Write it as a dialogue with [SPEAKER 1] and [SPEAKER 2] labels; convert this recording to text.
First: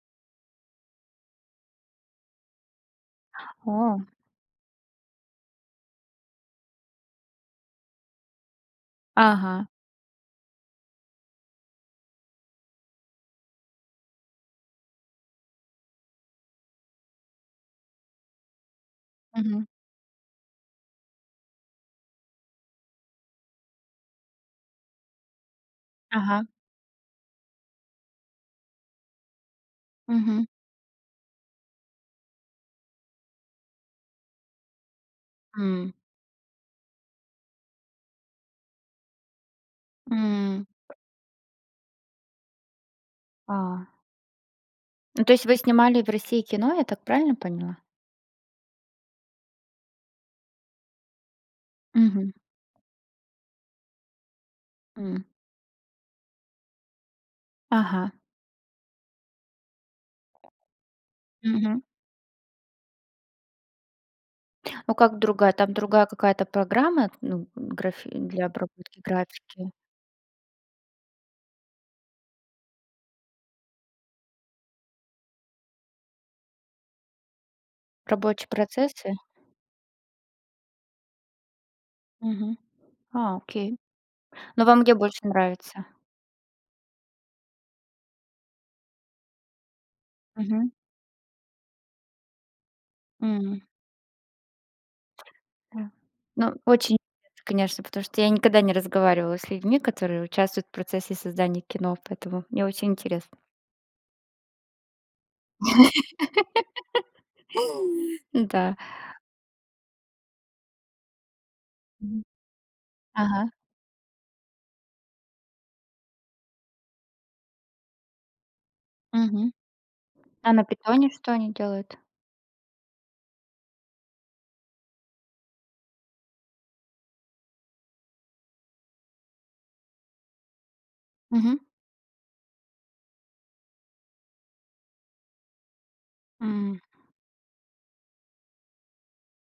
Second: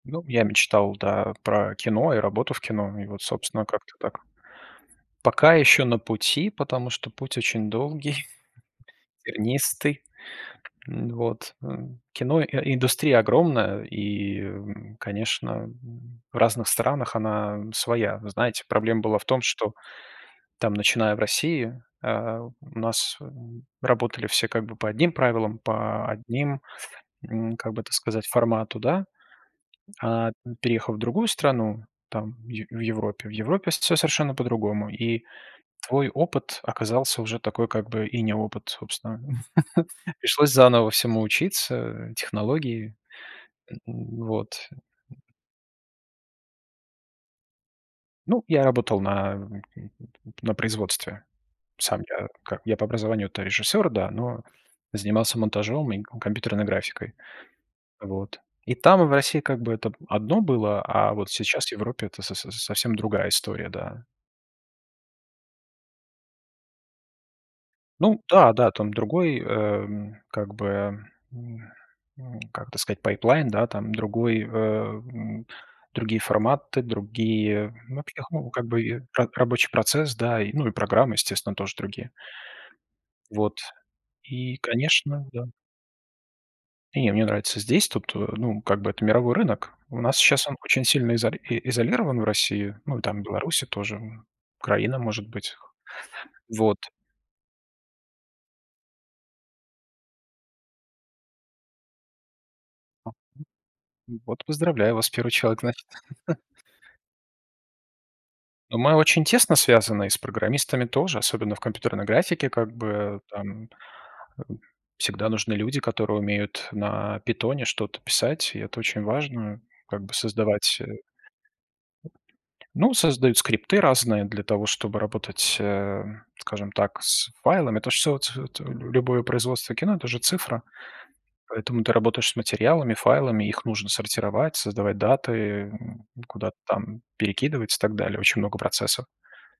[SPEAKER 1] Ну, я мечтал, да, про кино и работу в кино. И вот, собственно, как-то
[SPEAKER 2] О.
[SPEAKER 1] так. Пока ещё на пути, потому что путь очень долгий,
[SPEAKER 2] Ага.
[SPEAKER 1] тернистый. М, вот, э, кино и индустрия огромная, и, конечно, м, в разных странах она своя. Но, знаете, проблема была в том,
[SPEAKER 2] Мгм.
[SPEAKER 1] что там, начиная в России, а, у нас, м, работали все как бы по одним правилам, по
[SPEAKER 2] Ага.
[SPEAKER 1] одним, м, как бы так сказать, формату, да. А,
[SPEAKER 2] Мгм.
[SPEAKER 1] м, переехав в другую страну там в в Европе, в Европе всё совершенно по-другому. И
[SPEAKER 2] М.
[SPEAKER 1] твой опыт оказался уже такой, как бы, и не опыт, собственно. Пришлось
[SPEAKER 2] М.
[SPEAKER 1] заново всему учиться, технологии, э,
[SPEAKER 2] А.
[SPEAKER 1] м, вот.
[SPEAKER 2] Ну, то есть вы снимали в России кино, я так правильно поняла?
[SPEAKER 1] Ну, я работал на, м, м, м, м, на производстве. Сам я
[SPEAKER 2] Мгм.
[SPEAKER 1] как я по образованию-то режиссёр, да, но
[SPEAKER 2] М.
[SPEAKER 1] занимался монтажом и кон компьютерной графикой.
[SPEAKER 2] Ага.
[SPEAKER 1] Вот. И там, в России, как бы это б одно было. А вот сейчас в
[SPEAKER 2] Мгм.
[SPEAKER 1] Европе это со со совсем другая история, да.
[SPEAKER 2] Ну как, другая? Там другая какая-то программа, ну, н графи
[SPEAKER 1] Ну
[SPEAKER 2] для
[SPEAKER 1] да-да, там
[SPEAKER 2] обработки
[SPEAKER 1] другой, э,
[SPEAKER 2] графики?
[SPEAKER 1] м, как бы, м м, как бы сказать, пайплайн, да, там другой, э, м, другие форматы. Другие, ну, всех,
[SPEAKER 2] Рабочие
[SPEAKER 1] ну, как бы, и
[SPEAKER 2] процессы?
[SPEAKER 1] как рабочий процесс, да, и, ну, и программы, естественно, тоже другие.
[SPEAKER 2] Мгм. А,
[SPEAKER 1] Вот,
[SPEAKER 2] окей.
[SPEAKER 1] и,
[SPEAKER 2] Но вам где больше
[SPEAKER 1] конечно, да
[SPEAKER 2] нравится?
[SPEAKER 1] Не, мне нравится здесь. Тут, ну, как бы это мировой рынок. У нас щас он
[SPEAKER 2] Мгм.
[SPEAKER 1] очень сильно изоли изолирован в России. Ну, там
[SPEAKER 2] М.
[SPEAKER 1] Белоруссия тоже во. Украина, может быть.
[SPEAKER 2] Да. Ну,
[SPEAKER 1] Вот.
[SPEAKER 2] очень, конечно, потому что я никогда не разговаривала с людьми, которые участвуют в процессе создания кино, поэтому мне очень
[SPEAKER 1] А.
[SPEAKER 2] интересно.
[SPEAKER 1] М. Вот поздравляю вас, 1 человек, значит.
[SPEAKER 2] Да.
[SPEAKER 1] Мы очень тесно связаны и с программистами тоже, особенно в компьютерной
[SPEAKER 2] Мгм.
[SPEAKER 1] графике. Как бы, э,
[SPEAKER 2] Ага.
[SPEAKER 1] там, э, всегда нужны люди, которые умеют на "Питоне" что-то писать, и это очень
[SPEAKER 2] Мгм.
[SPEAKER 1] важно, как бы
[SPEAKER 2] А на
[SPEAKER 1] создавать, э
[SPEAKER 2] "Питоне" что они делают?
[SPEAKER 1] Ну, создают скрипты разные для того, чтобы работать, э, скажем так, с файлами. Это ж всё ц ц любое производство кино- это же цифра.
[SPEAKER 2] Мгм.
[SPEAKER 1] Поэтому ты работаешь с материалами, файлами. Их нужно сортировать, создавать даты, э, м, куда-то
[SPEAKER 2] М.
[SPEAKER 1] там перекидывать и так далее. Очень много процессов.